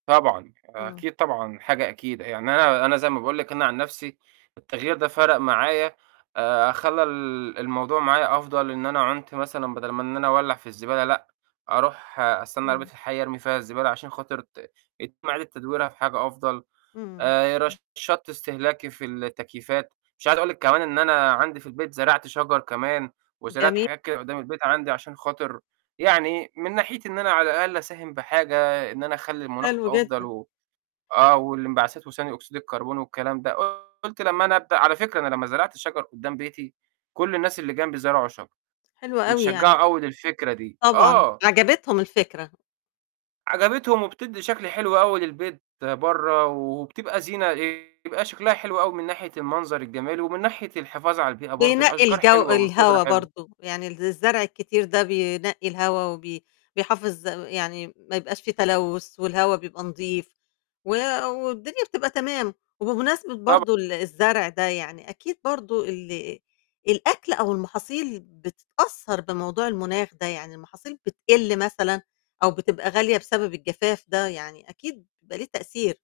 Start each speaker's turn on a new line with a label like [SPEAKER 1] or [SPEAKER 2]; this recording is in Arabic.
[SPEAKER 1] طبعًا،
[SPEAKER 2] إمم
[SPEAKER 1] أكيد طبعًا، حاجة أكيدة. يعني أنا أنا زَي ما باقول لِك، أنا عن نفسي التغيّر ده فَرَق معايا، آآ خلّى ال الموضوع معايا أفضل، إن أنا عُنت مثلًا بَدَل ما إن أنا أولّع في الزبالة، لأ، أروح أستنّى عربية
[SPEAKER 2] إمم.
[SPEAKER 1] الحَي أرمي فيها الزبالة، عشان خاطر ت يتم إعادة تدويرها في حاجة أفضل،
[SPEAKER 2] إمم.
[SPEAKER 1] آآ رشّدت استهلاكي في التكييفات، مش عايزة أقول لِك كمان إن أنا عندي في البيت زرعت شجر كمان، وزرعت
[SPEAKER 2] جمي
[SPEAKER 1] حاجات كده قُدّام البيت عندي عشان خاطر يعني من ناحيتي إن أنا على الأقل أساهم بحاجة، إن أنا أخلّي المناخ
[SPEAKER 2] حلو
[SPEAKER 1] أفضل
[SPEAKER 2] جدًا.
[SPEAKER 1] و آه، واللإنبعثات وثاني أوكسيد الكربون، والكلام ده، قُلت لمّا أنا أبدأ على فكرة أنا لمّا زرعت الشجر قُدّام بيتي، كلّ الناس اللي جَنبي زرعوا شجر،
[SPEAKER 2] حلو أوي، يعني
[SPEAKER 1] واتشجّعوا أوي للفكرة دي.
[SPEAKER 2] طبعًا،
[SPEAKER 1] آه.
[SPEAKER 2] عجبتهم الفكرة.
[SPEAKER 1] عجبتهم وبتدّي شكل حلو أوي للبيت برّا، وبتبقى زينة إيه، يبقى شكلها حلو أوي، من ناحية المنظر الجميل، ومن ناحية الحفاظ على البيئة برضه،
[SPEAKER 2] بينقّي
[SPEAKER 1] الأشجار
[SPEAKER 2] الجَو
[SPEAKER 1] حلوة والخُضرة
[SPEAKER 2] الهوا
[SPEAKER 1] حلوة.
[SPEAKER 2] برضه، يعني ال الزرع الكتير ده بينقّي الهوا، وبي بيحافظ يعني ما يبقاش في تلوث، والهوا بيبقى نضيف، و والدنيا بتبقى تمام، وبمناسبة
[SPEAKER 1] طبع
[SPEAKER 2] برضه ال الزرع ده، يعني أكيد برضه ال الأكل أو المحاصيل بتتأثّر بموضوع المناخ ده، يعني المحاصيل بتقِل مثلًا أو بتبقى غالية، بسبب الجفاف ده يعني أكيد بيبقى ليه تأثير.